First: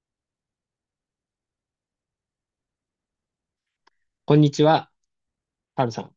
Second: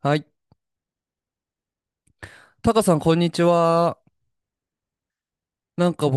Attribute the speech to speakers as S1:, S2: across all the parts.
S1: はい。タカさん、こんにちは。
S2: こんにちは、ハル
S1: なん
S2: さ
S1: か
S2: ん。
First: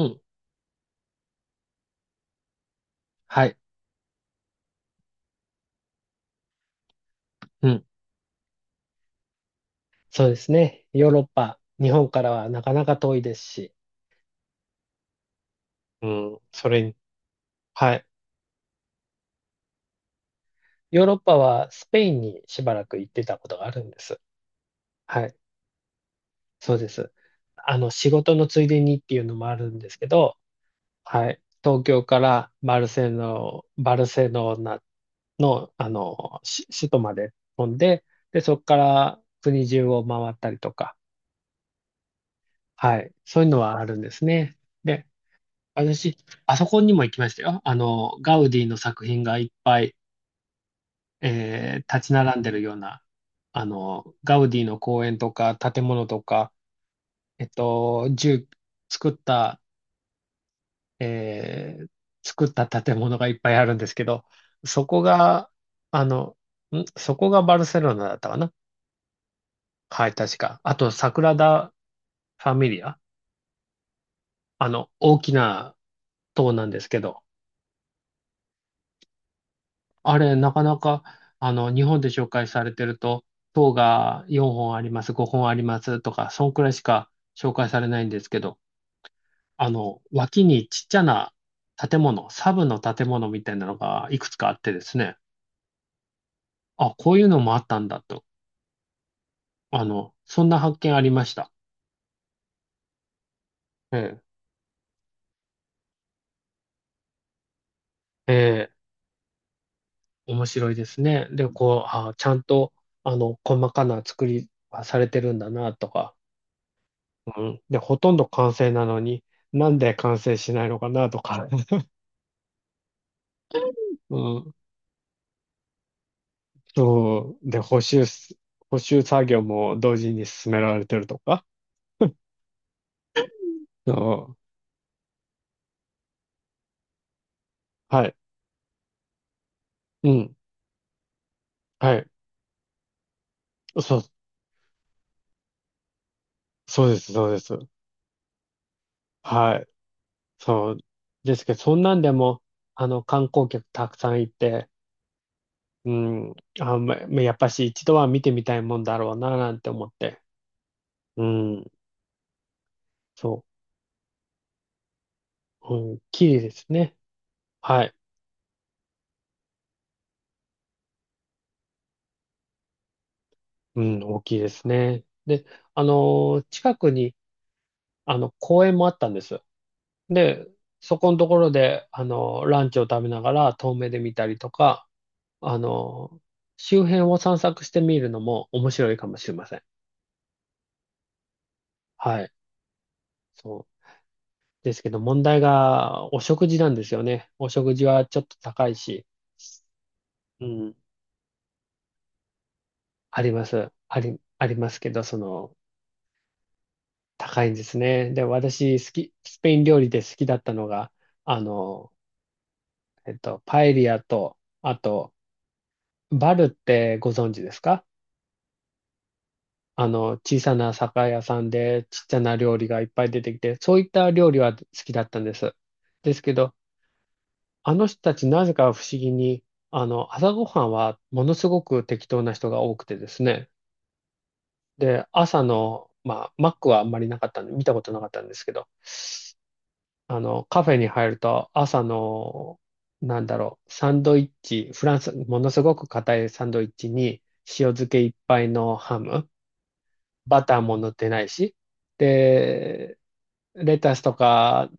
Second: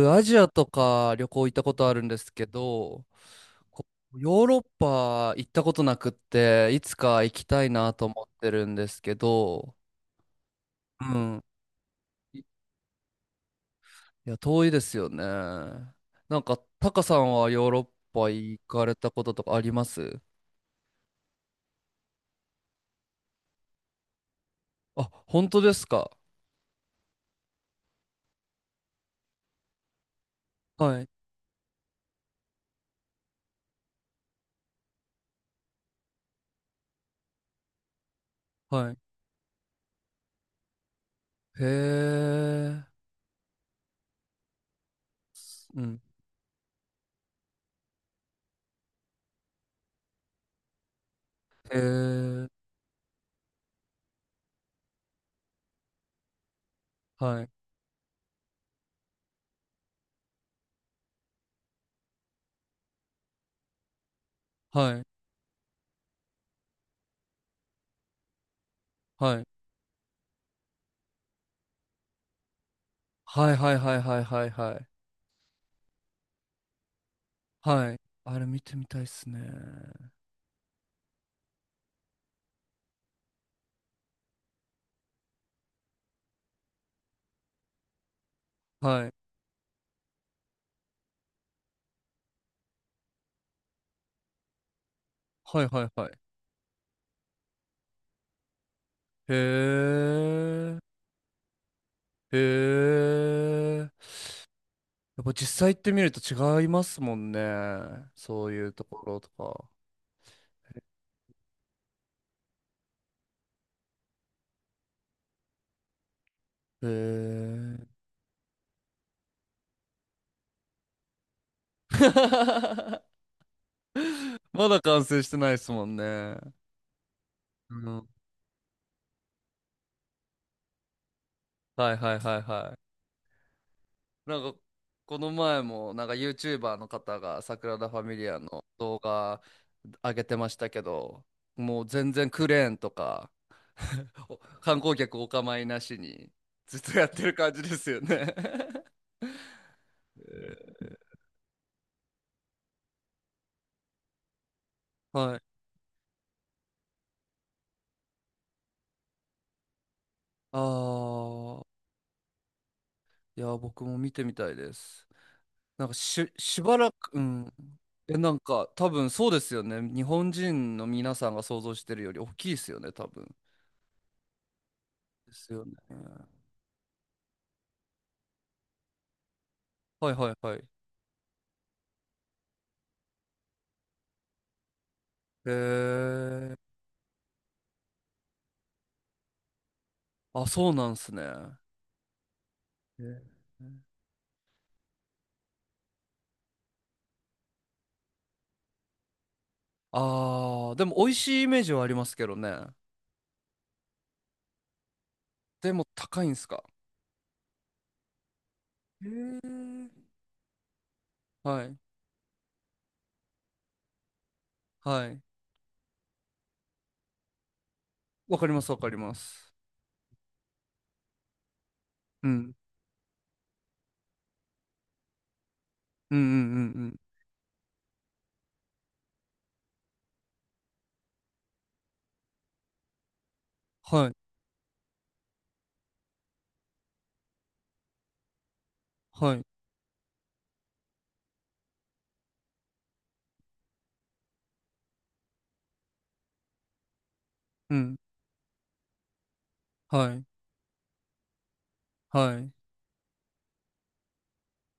S2: うん。
S1: アジアとか旅行行ったことあるんですけど、
S2: はい。
S1: こヨーロッパ行ったことなくって、いつか行きた
S2: う
S1: い
S2: ん。
S1: なと思ってるんですけど、
S2: そうですね。
S1: う
S2: ヨーロッ
S1: ん。
S2: パ、日本から
S1: いい
S2: はなかなか遠いですし。
S1: や、遠いですよね。な
S2: うん。
S1: んか、
S2: それ
S1: タ
S2: に、
S1: カさんはヨーロッ
S2: はい。
S1: パ行かれたこととかあります？
S2: ヨーロッパはスペインにしばらく行ってたことがあるんです。
S1: あ、
S2: はい。
S1: 本当ですか？
S2: そうです。仕事のついでにっていうのもあるんですけど、
S1: はい。
S2: はい。東京からバルセロナの、し首都まで飛んで、で、そこか
S1: はい。
S2: ら国中を回ったりとか、
S1: へえ。
S2: はい。そういうのはあるんですね。で
S1: うん。
S2: 私、あそこにも行きましたよ。あの、ガウディの作品がいっぱい、
S1: へ
S2: 立ち並ん
S1: え。
S2: でるような、あの、ガウディの公園とか、建物とか、
S1: は
S2: えっ
S1: い。
S2: と、住、作った、えー作った建物がいっぱいあるんですけど、そ
S1: は
S2: こ
S1: い。
S2: が、あの、そこがバルセロナだったかな？
S1: はい。
S2: はい、確か。あと、サグラダ・ファミリア。
S1: はいはいはいはいはい
S2: あ
S1: はい。
S2: の、大きな塔なんですけど、
S1: はい。あれ見てみたいっすね。
S2: あれ、なかなか、あの、日本で紹介されてると、塔が4本あります、5本ありますとか、そんくらいしか紹介されないんですけど、
S1: はい。
S2: あの、脇にちっちゃな建物、サブの建物みたいなのがいくつかあってですね、
S1: はいはいはい。
S2: あ、こういうのもあったんだと、
S1: へ
S2: あの、そんな発見
S1: え。
S2: ありました。
S1: へ
S2: ええ、
S1: え。やっぱ実際行ってみると違いますもんね。
S2: え
S1: そういう
S2: え、
S1: ところとか。
S2: 面白いですね。で、こう、あ、ちゃんと、あの、細かな作りはされてるんだなとか、
S1: へ
S2: うん。
S1: え。
S2: で、ほとんど完成なのに、なんで完成しないのかなとか。うん。
S1: まだ完成してないですもんね。
S2: そう。で、
S1: うん。
S2: 補修作業も同時に進められてるとか。
S1: はいはいはいは
S2: そ
S1: い。
S2: う
S1: なんか、この前も、なんか YouTuber の方が、サグラダ・
S2: ん。
S1: ファ
S2: はい。
S1: ミリアの動画
S2: う
S1: 上げ
S2: ん。
S1: てましたけど、もう
S2: はい。
S1: 全然クレーンとか、
S2: そう、
S1: 観光客お構いなしにずっ
S2: そう
S1: と
S2: で
S1: やっ
S2: す、
S1: て
S2: そう
S1: る
S2: で
S1: 感
S2: す。
S1: じですよね？
S2: はい。そう。ですけど、そんなんでも、あの、観光客たくさんいて、
S1: はい。
S2: うん。あ、ま、まやっぱし一度は見てみたいもんだろうな、なんて思って。
S1: あ
S2: う
S1: あ、
S2: ん。
S1: い
S2: そ
S1: や、僕も見てみたいです。
S2: う。
S1: なんか
S2: うん。綺麗で
S1: し
S2: す
S1: ばら
S2: ね。
S1: く、うん。
S2: はい。
S1: え、なんか、多分そうですよね。日本人の皆さんが想像してるより大きいですよね、多分。
S2: うん、大きいですね。
S1: で
S2: で、
S1: すよね。
S2: あの、近くに、あの、公園もあったんです。
S1: はいはい
S2: で、
S1: はい。へ
S2: そこのところで、あの、ランチを食べながら遠目で見たりとか、あの、
S1: え。
S2: 周辺を散策してみるのも面白いかもしれません。
S1: あ、そうなんすね。
S2: はい。
S1: へえ。
S2: そう。ですけど、問題が、お食事なんですよね。お食事はちょっと高いし、う
S1: あ
S2: ん、
S1: あ、でも美味しいイメージはありますけどね。
S2: あります。ありますけど、その、
S1: でも高いんすか？
S2: 高いんですね。で、私、好
S1: へ
S2: き、ス
S1: え。
S2: ペイン料理で好きだったのが、あ
S1: はい。
S2: の、えっと、パエリアと、あ
S1: は
S2: と、
S1: い。
S2: バルってご存知ですか？
S1: わかります、わかります。
S2: あの、小さな酒屋さんでちっちゃ
S1: う
S2: な
S1: ん。
S2: 料理がいっぱい出てきて、そういった料理は好きだったんです。で
S1: うん
S2: す
S1: うん
S2: けど、
S1: うんうん。
S2: あの人たちなぜか不思議に、あの、朝ごはんはものすごく適当な人が多くてですね。
S1: はい。
S2: で、朝の、まあ、マックはあんまりなかったんで、見たことなかったんですけど、
S1: はい。
S2: あの、カフェに入ると朝の、なんだろう、サンドイッチ、フランス、ものすごく硬いサンドイッチに塩
S1: う
S2: 漬
S1: ん。
S2: けいっぱいのハム、
S1: はい。
S2: バターも塗ってないし、
S1: はい。
S2: で、レタスとか、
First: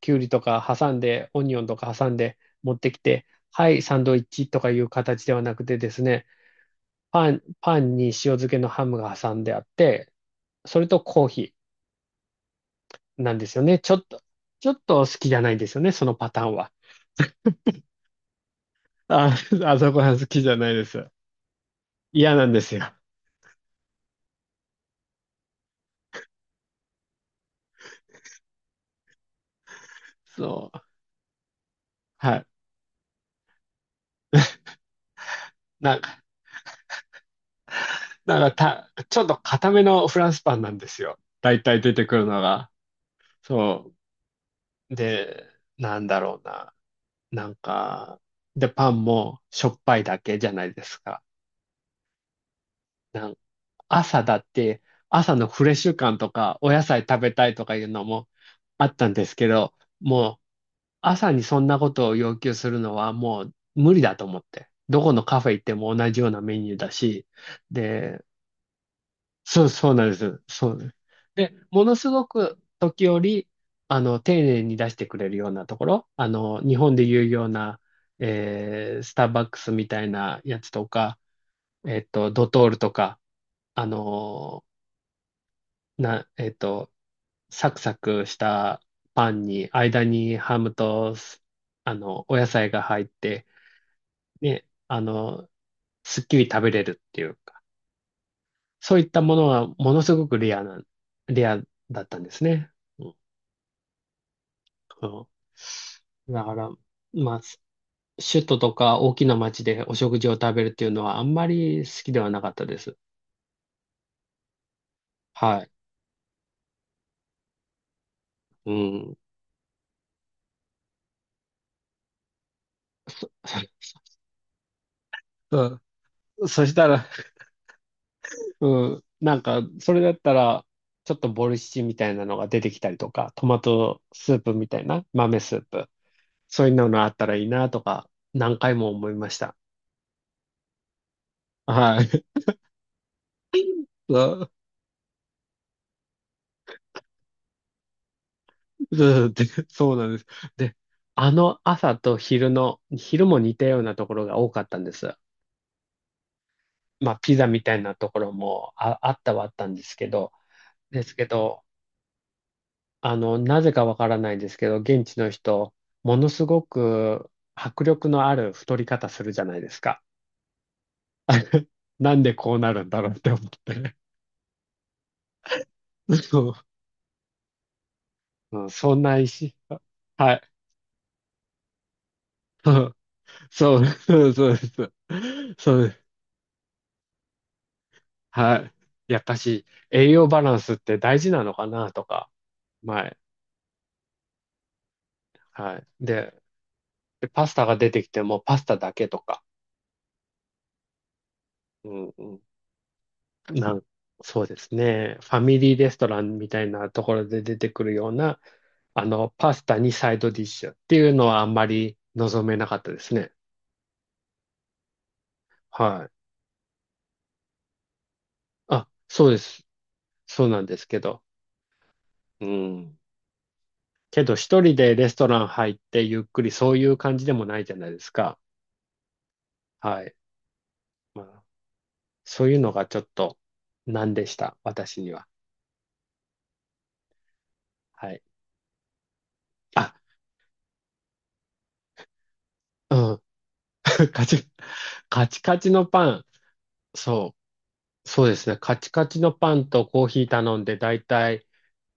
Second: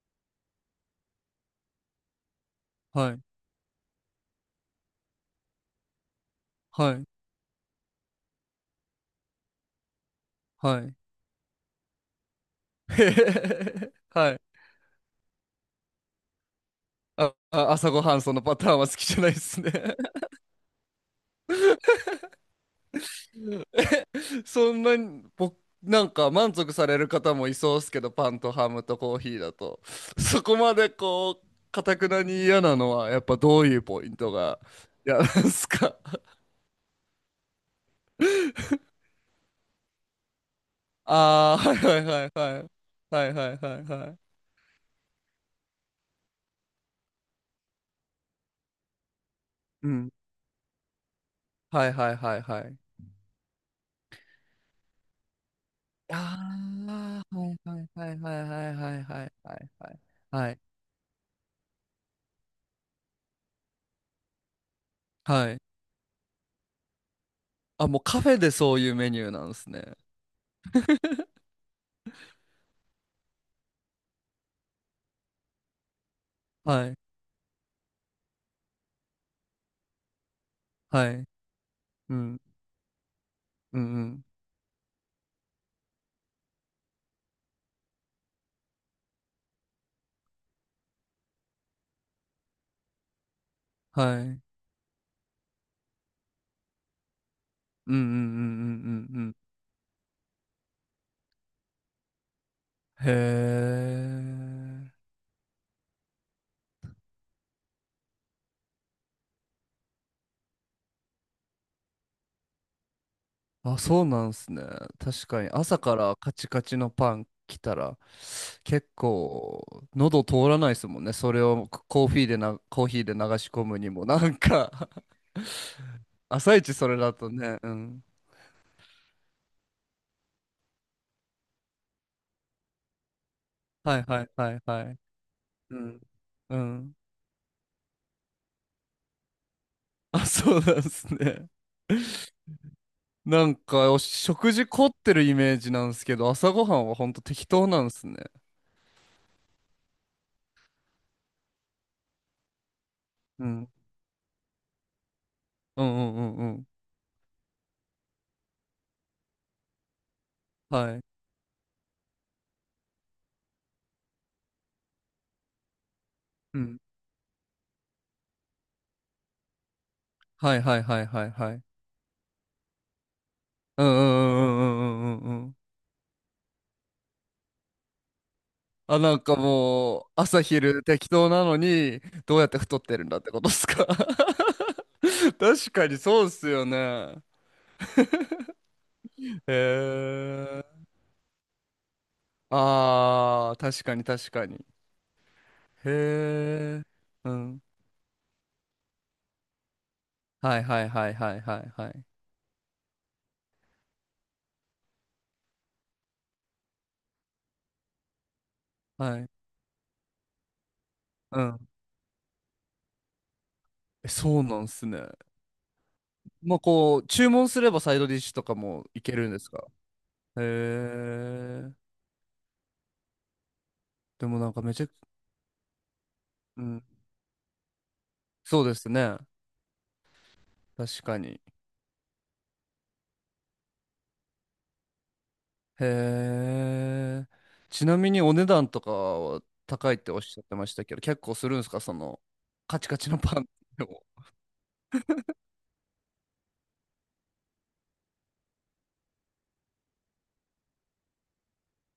S2: キュウリとか挟んで、オニオンとか挟んで持ってき
S1: はい。
S2: て、はい、サンドイッチとかいう形ではなくてですね、
S1: はい。
S2: パンに塩漬けのハムが挟んであって、そ
S1: は
S2: れ
S1: い。
S2: とコーヒ
S1: へへへ
S2: ーなんですよね。
S1: へはい。
S2: ちょっと好きじゃないんですよね、そのパターンは。
S1: あ、朝ごはんそのパターンは好きじゃない
S2: あ、
S1: です ね。
S2: あそ こは好きじゃないです。嫌なんですよ。
S1: そんなに、僕、なんか満足される方もいそうですけど、パンとハムとコーヒーだと。そこ
S2: そ
S1: ま
S2: う。
S1: でこう、かたくな
S2: は
S1: に
S2: い。
S1: 嫌なのは、やっぱどういうポイントが嫌なんですか？
S2: なんか、なん かた、ちょっと固めのフランスパンなんですよ。
S1: あ
S2: 大
S1: あー、
S2: 体出
S1: は
S2: て
S1: い
S2: く
S1: は
S2: る
S1: い
S2: の
S1: はいは
S2: が。
S1: い。はいはいはい
S2: そ
S1: はい。
S2: う。で、なんだろうな。なんか、で、パンもしょっ
S1: う
S2: ぱい
S1: ん。
S2: だけじゃないですか。
S1: はいはいはいはい。
S2: なん朝だって、朝のフレッシュ感と
S1: あ
S2: か、お野菜食べ
S1: あ、
S2: たいとか
S1: は
S2: いう
S1: い
S2: の
S1: はい
S2: も
S1: はいはい
S2: あ
S1: は
S2: っ
S1: いはい
S2: たん
S1: は
S2: で
S1: い
S2: すけ
S1: はい
S2: ど、
S1: はい
S2: もう、
S1: はい。
S2: 朝にそんなことを要求するのはもう無理だと思って。どこのカフ
S1: は
S2: ェ
S1: い。
S2: 行っても同じようなメニューだし、
S1: あ、もうカ
S2: で、
S1: フェでそういうメニューなんで
S2: そう、
S1: す
S2: そ
S1: ね。
S2: うなんです。そうです。で、ものすごく時折、あの、丁寧に出してくれるようなところ、あの、日
S1: は
S2: 本
S1: い。
S2: でいうような、スターバックスみたいなやつと
S1: は
S2: か、
S1: い。
S2: えっ
S1: う
S2: と、
S1: ん。
S2: ドトールとか、
S1: う
S2: あ
S1: んうん。
S2: のな、えっと、サクサクしたパンに、間にハムと、あの、お野菜が入って、
S1: はい。うん
S2: ね、あの、すっきり食べれるっていうか、
S1: うんうんうん
S2: そういっ
S1: うん
S2: た
S1: う
S2: も
S1: ん。
S2: のはものすごくレアな、レアだったんですね。う
S1: へ
S2: ん。
S1: え。
S2: うんだから、まあ、首都とか大きな町でお食事を食べるっていうのはあんまり好きではなかったです。
S1: あ、そうなんですね。確かに
S2: はい。
S1: 朝からカチカチのパン来たら
S2: う
S1: 結
S2: ん。
S1: 構喉通らないですもんね。それをコーヒーで流し込むに もなんか。
S2: そう
S1: 朝
S2: そ
S1: 一
S2: した
S1: それ
S2: ら、
S1: だとね、うん。
S2: うん。なんか、それだったら、ちょっとボルシチみたいなのが出てきたりとか、トマ
S1: は
S2: ト
S1: いはい
S2: スー
S1: は
S2: プ
S1: い
S2: みた
S1: は
S2: い
S1: い。
S2: な、豆スー
S1: う
S2: プ。
S1: ん。う
S2: そういうの
S1: ん。
S2: があったらいいなとか、何回も思いました。
S1: あ、そうなんですね。
S2: はい。
S1: なん か、お
S2: そう
S1: 食事凝ってるイメージなんですけど、朝ごはんはほんと適当なんですね。
S2: そうでそうなんです。で、あの朝と昼の、昼も
S1: う
S2: 似た
S1: ん。
S2: ようなところが多かったんです。
S1: うんうんうんうん。
S2: まあ、ピザみたいなところもあ、あったはあったんですけど、
S1: は
S2: で
S1: い。
S2: すけど、あの、なぜかわからないんですけど、現地の人、ものす
S1: う
S2: ご
S1: ん。
S2: く迫力のある太り方するじゃないですか。
S1: はいはいはいはいはい。
S2: なんでこうなるんだろうって思っ
S1: うんう
S2: て。
S1: んうんうんうんうんうんうん。
S2: そう、うん、そ
S1: あ、
S2: ん
S1: な
S2: な
S1: んか
S2: 石。
S1: もう、
S2: は
S1: 朝
S2: い。
S1: 昼適当なのに、どうやって
S2: う
S1: 太っ
S2: ん
S1: てるんだってことです
S2: そう、
S1: か？
S2: そうそうです。
S1: 確
S2: そう
S1: か
S2: で
S1: に
S2: す。
S1: そうっすよね。
S2: はい。やっぱし、
S1: へ
S2: 栄養バランスっ
S1: え。
S2: て大事なのかなとか、前。
S1: ああ、確かに確かに。
S2: はい。で、
S1: へえ。
S2: で
S1: う
S2: パス
S1: ん。
S2: タが出てきてもパスタだけとか。
S1: はいはいはいはいはい
S2: う
S1: はい。
S2: んうんなん、そうですね。ファミリーレストランみたいなところで出てくるような、あ
S1: は
S2: の、
S1: い。
S2: パスタにサイドディッシュっていうの
S1: う
S2: はあんま
S1: ん。
S2: り望めなかったですね。
S1: え、そうなんすね。
S2: はい。
S1: まあこう、注文すればサイドディッシュとかも
S2: あ、
S1: いけ
S2: そ
S1: る
S2: う
S1: ん
S2: で
S1: です
S2: す。
S1: か？へ
S2: そうなんですけど。
S1: え。
S2: うん。け
S1: で
S2: ど
S1: もなん
S2: 一
S1: かめ
S2: 人
S1: ちゃく、
S2: でレストラン入ってゆっくり
S1: う
S2: そうい
S1: ん。
S2: う感じでもないじゃないですか。
S1: そうですね。
S2: はい。
S1: 確か
S2: ま
S1: に。
S2: あ、そういうのがちょっと難でした。私には。
S1: へえ。ちな
S2: は
S1: み
S2: い。
S1: にお値段とかは高
S2: あ、
S1: いっておっしゃってましたけど、結構するんですか？その、カチ
S2: う
S1: カチの
S2: ん。
S1: パンでも。
S2: カチ、カチカチのパン。そう。そうですね。カチカチのパンとコーヒー頼んで、だいたい、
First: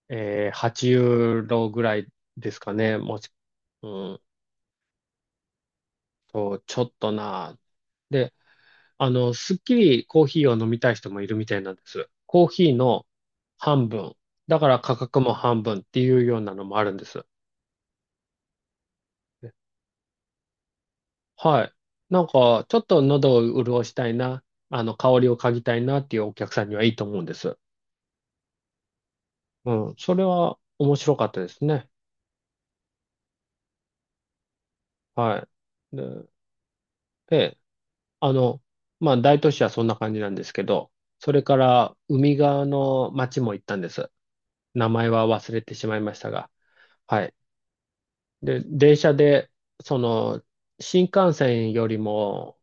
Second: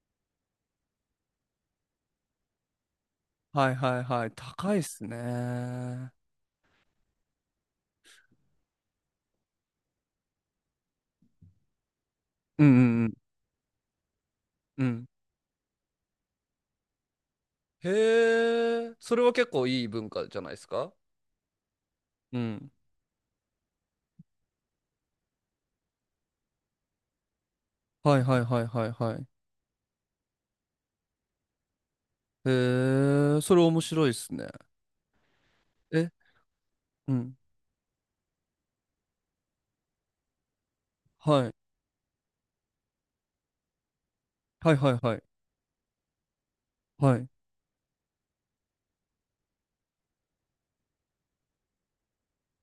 S2: 8ユーロぐらいですかね。もし、
S1: はい
S2: う
S1: はい
S2: ん、
S1: はい。高いっすね。うん
S2: と、ちょっとな。で、あの、すっきりコーヒーを飲みたい人もいるみたいなんです。コー
S1: う
S2: ヒー
S1: んう
S2: の
S1: ん。
S2: 半分。だから
S1: う
S2: 価
S1: ん。
S2: 格も半分っていうようなのもあるんです。
S1: へえ、それは結構いい文化じゃないですか？
S2: はい。なん
S1: う
S2: か、
S1: ん。
S2: ちょっと喉を潤したいな、あの、香りを嗅ぎたいなっていうお客さんにはいいと思うんです。
S1: はいはいはいはいはい。
S2: うん。それは面白かったですね。
S1: へえ、それ面白いですね。
S2: はい。で、
S1: え、うん。
S2: えあの、まあ、大都市はそんな感じなんですけど、それ
S1: はい。
S2: から海側の町も行ったんです。
S1: はい
S2: 名
S1: はい
S2: 前
S1: はい。
S2: は忘れてしまいましたが。
S1: は
S2: は
S1: い。
S2: い。で、電車で、その、新幹線よりも、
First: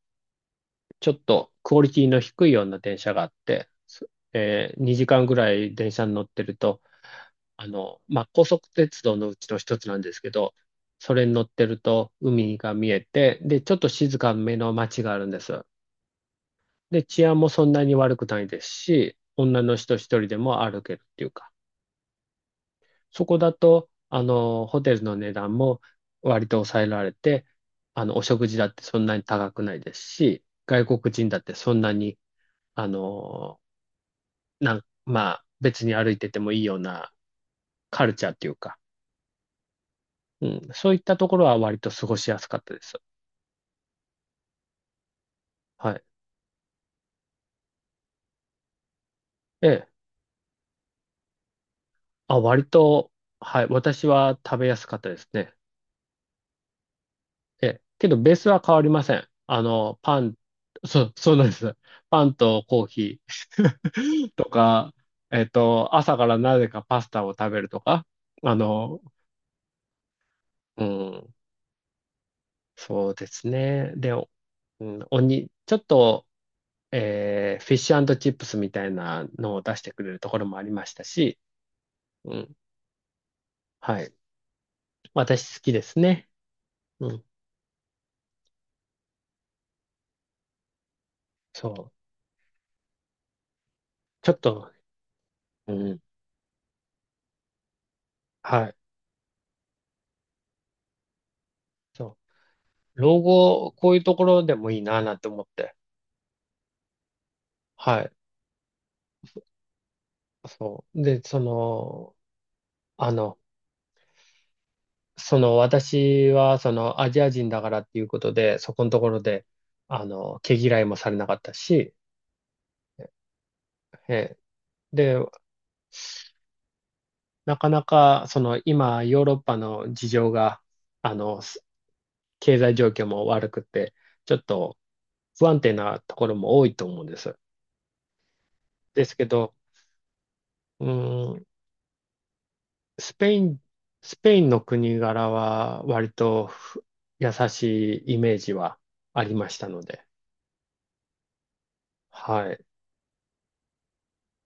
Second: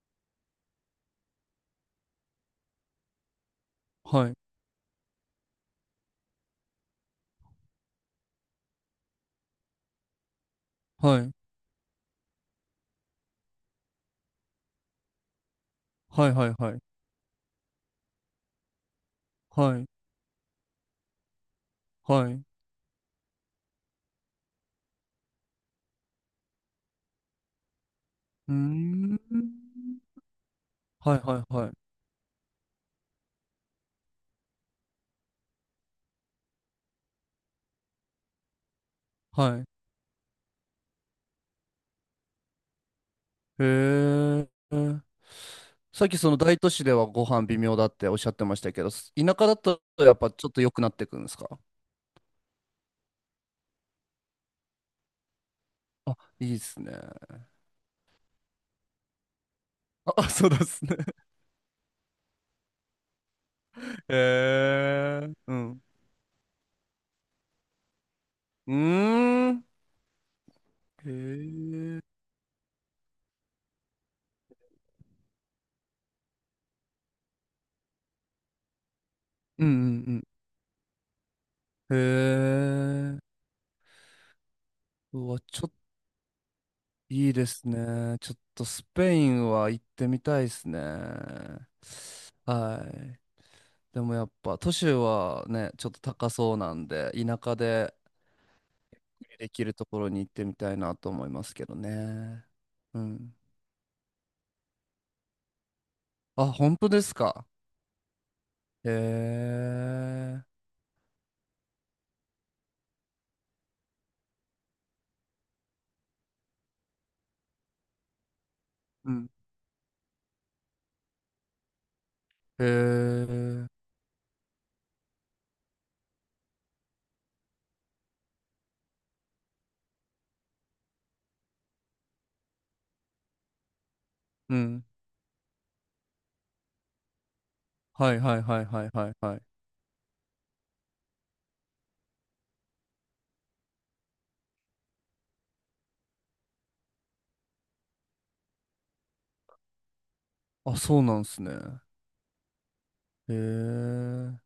S2: ちょっとクオリティの低いような電車があって、
S1: はい。
S2: 2時間ぐらい電車に乗ってると、あの、まあ、高速鉄道のうちの一つなんですけど、そ
S1: は
S2: れに
S1: い。
S2: 乗ってると海が見えて、で、ちょっと静かめの町があるんです。
S1: はいはいはい。
S2: で、治安もそんなに悪くないですし、女の
S1: はい。
S2: 人一人でも歩けるっていうか、
S1: はい。う
S2: そこだと、ホテルの値段も割と抑えられて、お食
S1: ー
S2: 事だってそんな
S1: ん。
S2: に高くないですし、外国
S1: はい
S2: 人
S1: は
S2: だっ
S1: い
S2: て
S1: はい。
S2: そんなに、あの、まあ、別に歩いててもいいようなカルチャーっていうか、
S1: はい。
S2: うん、そういったところは割と過ごしやすかったです。
S1: へえ。
S2: は
S1: さ
S2: い。
S1: っきその大都市ではご飯微妙だっておっしゃってましたけど、田舎だ
S2: え
S1: と
S2: え。
S1: やっぱちょっと良くなってくるんですか？
S2: あ、割と、はい。私は食べやすかったですね。
S1: あ、いいですね。
S2: え、けどベースは変わりません。あの、パ
S1: あ、
S2: ン、
S1: そうですね。
S2: そう、そうなんです。パンとコーヒー とか、
S1: へえ、うん。
S2: 朝からなぜかパスタを食べるとか、あ
S1: う
S2: の、
S1: ーん。
S2: う
S1: へ
S2: ん、
S1: え、
S2: そうですね。で、おうん、おに、ちょっと、フィッシュチップスみたいなのを
S1: うん
S2: 出してくれ
S1: う
S2: る
S1: ん
S2: ところもありましたし、
S1: うん。
S2: うん、
S1: へえ、
S2: はい。
S1: うわ、
S2: 私好
S1: ちょっ
S2: き
S1: と
S2: ですね。うん、
S1: いいですね。ちょっとスペインは行ってみたいですね。
S2: そう。
S1: はい。でもや
S2: ち
S1: っ
S2: ょっ
S1: ぱ
S2: と、
S1: 都市はね、ちょ
S2: う
S1: っ
S2: ん、
S1: と高そうなんで、田舎で
S2: はい。
S1: できるところに行ってみたいなと思いますけど
S2: そ
S1: ね。う
S2: う、老
S1: ん。
S2: 後、こういうところでもいいなぁなんて思って。
S1: あ、本当ですか。
S2: はい。
S1: へえ、
S2: そう。で、その、あの、その私はそのアジア人だからっていうことで、そこのとこ
S1: う
S2: ろ
S1: ん。
S2: で、毛嫌いもされなかったし、
S1: へえ、
S2: えで、なかなか、その今、ヨーロッパの事情が、あの、す経済状況も悪くて、ちょっ
S1: う
S2: と
S1: ん。
S2: 不安定なところも多いと思うんです。
S1: はいはいはいはい
S2: で
S1: はい
S2: すけ
S1: はい。
S2: ど、うーん、スペイン、スペインの国柄は割と優しいイメージはありましたので。
S1: あ、そうなんすね。
S2: はい。
S1: へえ。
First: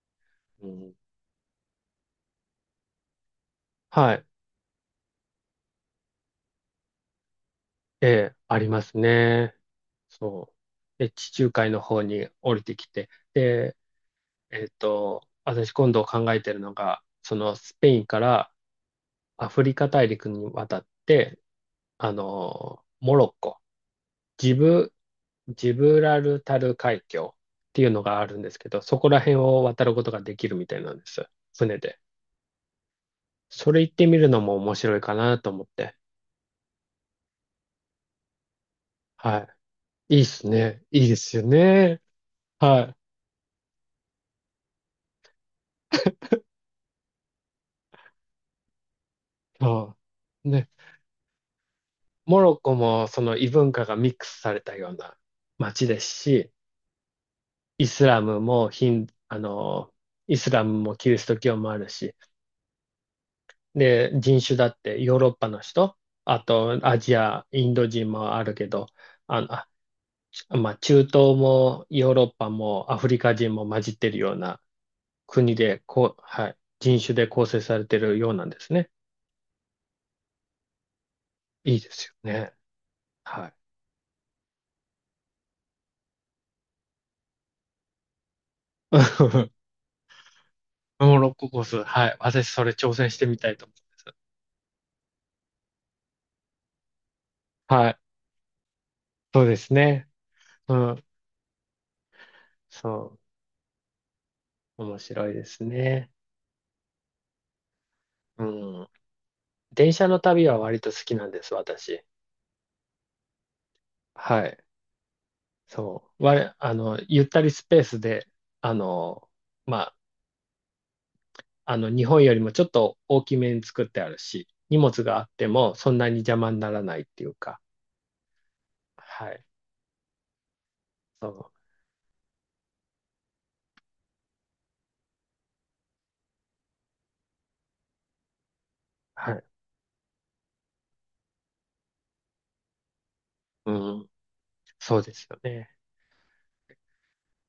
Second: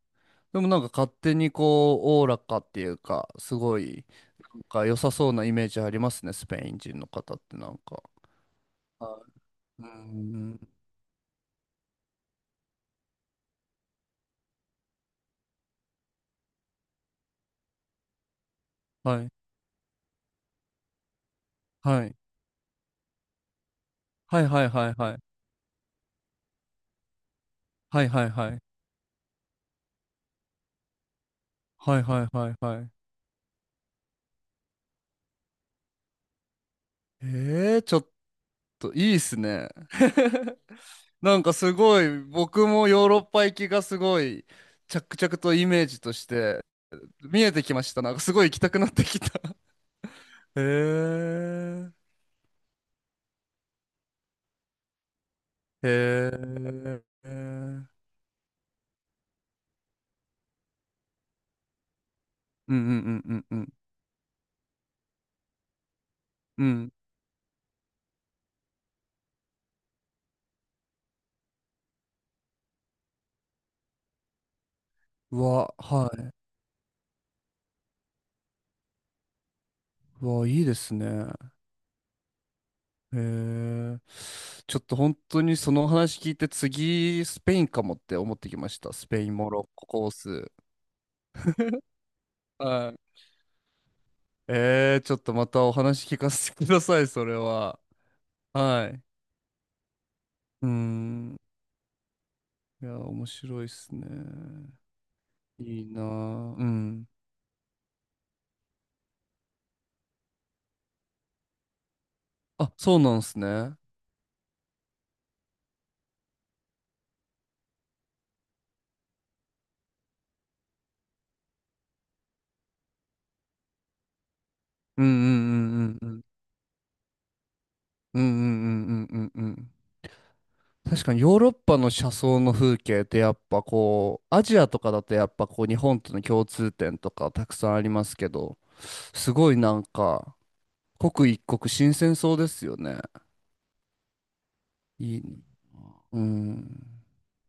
S1: で
S2: う
S1: もなんか
S2: ん、
S1: 勝手にこう、おおらかっていうか、すごい、
S2: はい。
S1: なんか良さそうなイメージありますね、スペイン人の方ってなんか。
S2: ええ、あります
S1: は
S2: ね。
S1: い。う
S2: そう。
S1: ん。
S2: で、地中海の方に降りてきて。で、私今度考えてるのが、そのスペインから
S1: はい。
S2: アフリカ大陸に渡って、
S1: は
S2: あ
S1: い。
S2: の、モロッコ。
S1: はい
S2: ジ
S1: はいは
S2: ブ、
S1: いはい。
S2: ジブラルタル海峡っていうの
S1: はい
S2: が
S1: は
S2: あ
S1: い
S2: るん
S1: は
S2: です
S1: い。
S2: けど、そこら辺を渡ることができるみたいなんです。船
S1: は
S2: で。
S1: いはいはいはい。
S2: それ行ってみるのも面白いかなと思って。
S1: ええ、ちょっといいっす
S2: は
S1: ね。
S2: い。いいっすね。いいで す
S1: な
S2: よ
S1: んかす
S2: ね。
S1: ごい、僕
S2: は
S1: も
S2: い。
S1: ヨーロッパ行きがすごい、着々とイメージとして見えてきました。なんかすごい行きたくなってきた。
S2: そう。
S1: へ
S2: ね。
S1: え、
S2: モロッコもその異文化がミックスされたような街です
S1: へ
S2: し、
S1: え、う
S2: イ
S1: ん
S2: スラムもヒン、あの、イスラムもキリスト教もあるし、
S1: うんうんうんうん。
S2: で、人種だってヨーロッパの人、あ
S1: う
S2: と
S1: ん。
S2: アジア、インド人もあるけど、あの、まあ、中東もヨーロッパもアフリカ人も混じってるような
S1: う
S2: 国
S1: わ、
S2: で、
S1: は
S2: こう、
S1: い。
S2: はい、人種で構成されてるようなんですね。
S1: うわ、いいですね。
S2: いいですよね。
S1: へ
S2: はい。
S1: え。ちょっと本当にその話聞いて次、スペインかもって思ってきました。スペイン、モロ ッココース。
S2: モロッココース、はい。私それ
S1: は
S2: 挑戦し
S1: い。
S2: てみたいと思います。
S1: ちょっとまたお話聞かせてください、それは。
S2: はい。
S1: はい。
S2: そうですね。
S1: う
S2: うん。
S1: ん。いや、
S2: そ
S1: 面白いっすね。
S2: う。面白いです
S1: いいな
S2: ね。
S1: ぁ。うん。
S2: うん。電車の旅は割と好きなんです、私。
S1: あ、そうなんすね。
S2: はい。そう。我、あの、ゆったりスペースで、あの、まあの、日本よりもちょっと大きめに作ってあるし、荷物
S1: うんう
S2: があって
S1: ん
S2: も
S1: う
S2: そん
S1: んう
S2: な
S1: んう
S2: に
S1: ん。
S2: 邪魔にならないっていうか、
S1: うんうんうんう
S2: は
S1: んう
S2: い。
S1: んうん。確かに
S2: そ
S1: ヨーロ
S2: う。
S1: ッパの車窓の風景ってやっぱこう、アジアとかだとやっぱこう日本との共通点とかたくさんありますけど、
S2: は
S1: す
S2: い。
S1: ごいなんか、刻一刻新鮮そうですよね。
S2: うん。そうで
S1: いい。
S2: すよね。
S1: うん。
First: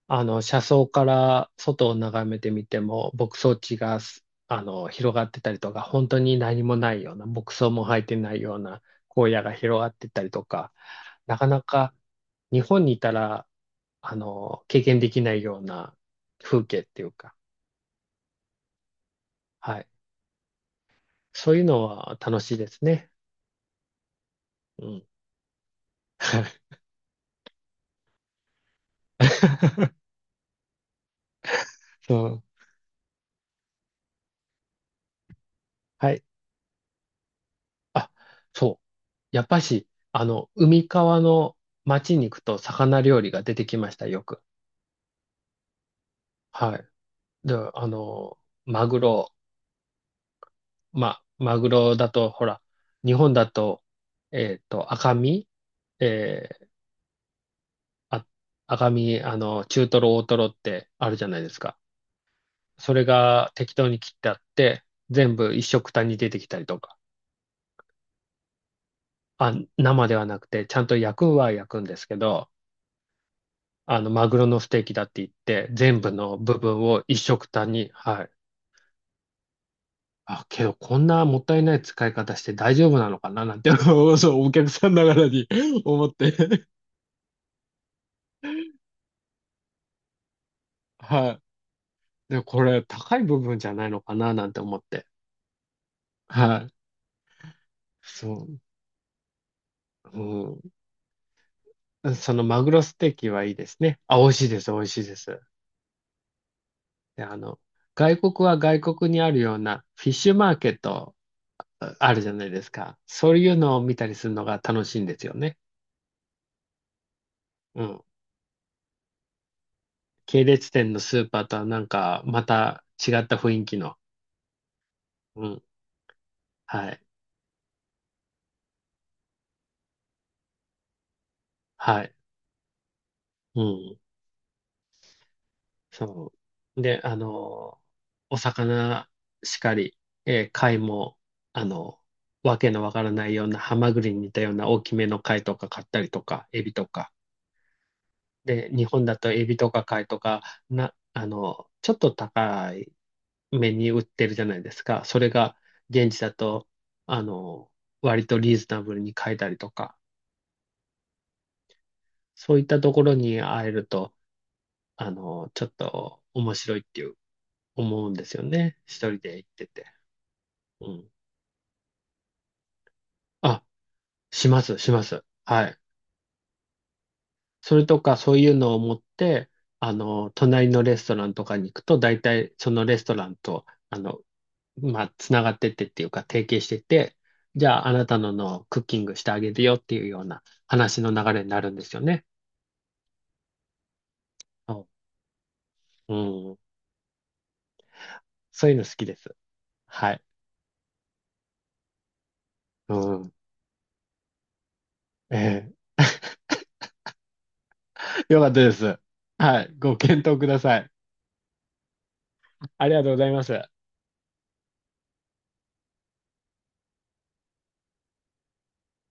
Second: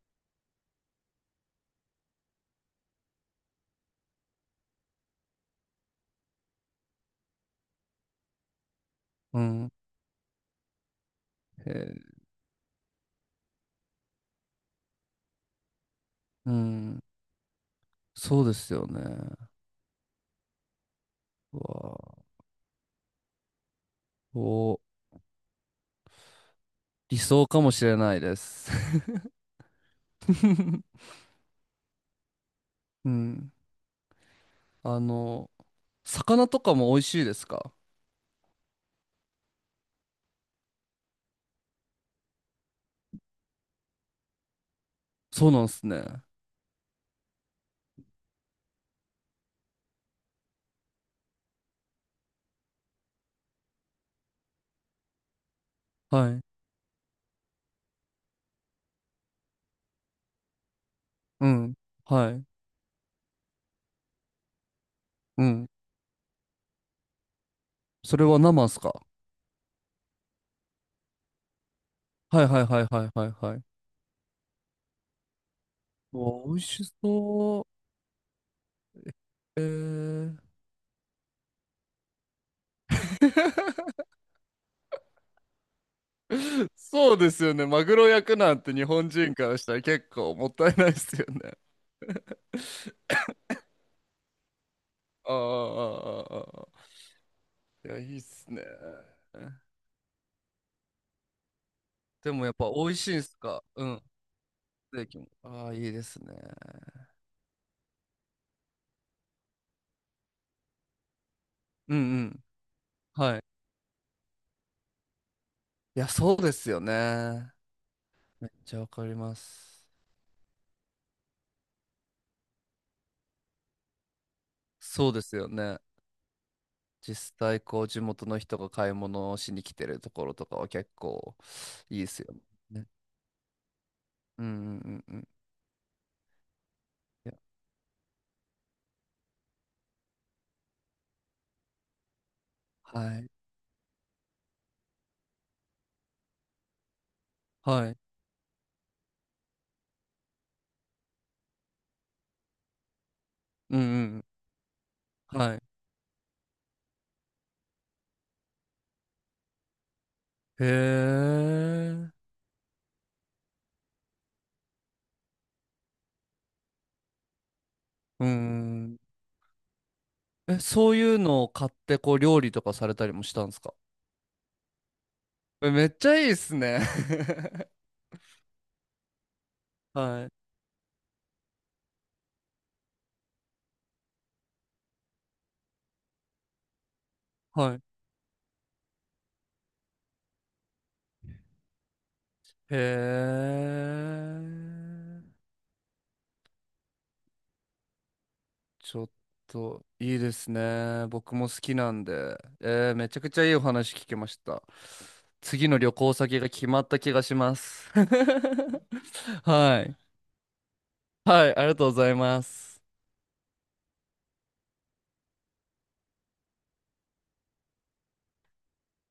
S2: あの、車窓から外を眺めてみても、牧草地が、あの、広がってたりとか、本当に何もないような、牧草も生えてないような荒
S1: う
S2: 野が
S1: ん。
S2: 広がってたりとか、なかな
S1: へ
S2: か
S1: え。
S2: 日本にいたら、あの、経験できないような
S1: う
S2: 風景っ
S1: ん。
S2: ていうか、
S1: そうですよね。
S2: はい。そう
S1: う
S2: いうの
S1: わ
S2: は
S1: あ。
S2: 楽しいですね。
S1: お、
S2: うん。
S1: 理想かもしれないです。
S2: そう。
S1: うん。あの、
S2: はい。
S1: 魚とかも美味しいですか？
S2: あ、そう。やっぱし、あの、海側の町に行くと魚料理が出てきました、よく。
S1: そうなんですね。
S2: はい。で、あの、マグロ、マグロだと、ほら、日本だと、赤身、
S1: はい。
S2: えーあ、赤身、あの、中トロ、大トロってあるじゃない
S1: う
S2: です
S1: ん。
S2: か。
S1: はい。
S2: それが適当に切ってあって、全
S1: う
S2: 部一
S1: ん。
S2: 緒くたに出てきたりとか。
S1: それは生っすか？
S2: あ、生ではなくて、ちゃんと焼くは焼くんですけ
S1: はい
S2: ど、
S1: はいはいはいはいはい。
S2: あの、マグロのステーキだって言って、全部
S1: う
S2: の
S1: わ、美
S2: 部
S1: 味
S2: 分
S1: し
S2: を一食
S1: そ
S2: 単に、はい。
S1: う。えー。
S2: あ、けど、こんなもったいない使い方して大丈夫なのかななんて、そう、お客さんながらに 思って。
S1: そうですよね。マグロ焼くなんて日本人からしたら結構もったいないですよ
S2: は
S1: ね。
S2: い。で、これ、高い部分じゃないのかななんて思って。
S1: ああ、あ
S2: は
S1: あ、
S2: い。
S1: ああ、いや、いいっ
S2: そ
S1: すね。
S2: う。うん。
S1: で
S2: その
S1: もやっ
S2: マ
S1: ぱ
S2: グロ
S1: 美
S2: ス
S1: 味
S2: テ
S1: し
S2: ー
S1: いん
S2: キ
S1: す
S2: はいい
S1: か？
S2: です
S1: う
S2: ね。
S1: ん。
S2: あ、美味しいです、美味し
S1: ステ
S2: い
S1: ー
S2: で
S1: キも。
S2: す。
S1: ああ、いいですね。
S2: で、あの、外国は外国にあるようなフィッシュマーケット
S1: うん
S2: あ
S1: う
S2: るじゃ
S1: ん。
S2: ないですか。そう
S1: はい。
S2: いうのを見たりするのが楽しいんですよね。
S1: いや、そうですよね。
S2: うん。
S1: めっちゃわかります。
S2: 系列店のスーパーとはなんか、また違った雰囲気の。
S1: そうです
S2: う
S1: よ
S2: ん。
S1: ね。
S2: はい。
S1: 実際こう地元の人が買い物をしに来てるところとかは結構いい
S2: は
S1: で
S2: い。
S1: すよね。
S2: うん。
S1: うんうんうんうん。い
S2: そう。で、あ
S1: や、
S2: の、お魚しかり、えー貝も、あの、わけのわか
S1: は
S2: らな
S1: い。
S2: いようなハマグリに似たような大きめの貝とか買ったりとか、エビとか。
S1: はい。
S2: で、日本だとエビとか貝とか、あの、ちょっと高い目
S1: うんう
S2: に売っ
S1: ん
S2: てるじゃないですか。それ
S1: うん。は
S2: が
S1: い。
S2: 現地だと、あの、割とリーズナブルに買えたりとか。
S1: へえ。
S2: そういったところに会えると、あの、ちょっと面白いっていう思うんで
S1: う
S2: すよね。一
S1: ん。
S2: 人で行ってて。
S1: え、
S2: う
S1: そうい
S2: ん。
S1: うのを買ってこう料理とかされたりもしたんです
S2: あ、
S1: か？
S2: します、します。は
S1: え、
S2: い。
S1: めっちゃいいっすね。
S2: それとか、そういうのを持って、あ
S1: は
S2: の、
S1: い。
S2: 隣のレストランとかに行くと、大体そのレストランと、あの、まあ、つながってってっていうか、提携してて、じ
S1: は
S2: ゃ
S1: い。
S2: あ、あなたののクッキングしてあげるよっていうような話の流れになるんですよね。
S1: へ
S2: そ
S1: え。
S2: ううん。そういうの好
S1: ちょ
S2: き
S1: っ
S2: です。
S1: と
S2: は
S1: いい
S2: い。
S1: ですね。僕も好きなんで。
S2: う
S1: めちゃく
S2: ん。
S1: ちゃいいお話聞けました。次
S2: え
S1: の
S2: え、
S1: 旅行先が決まった気がします。
S2: よかったです。はい。
S1: は
S2: ご
S1: い。
S2: 検討ください。
S1: はい、ありがとうございます。
S2: ありがとうございます。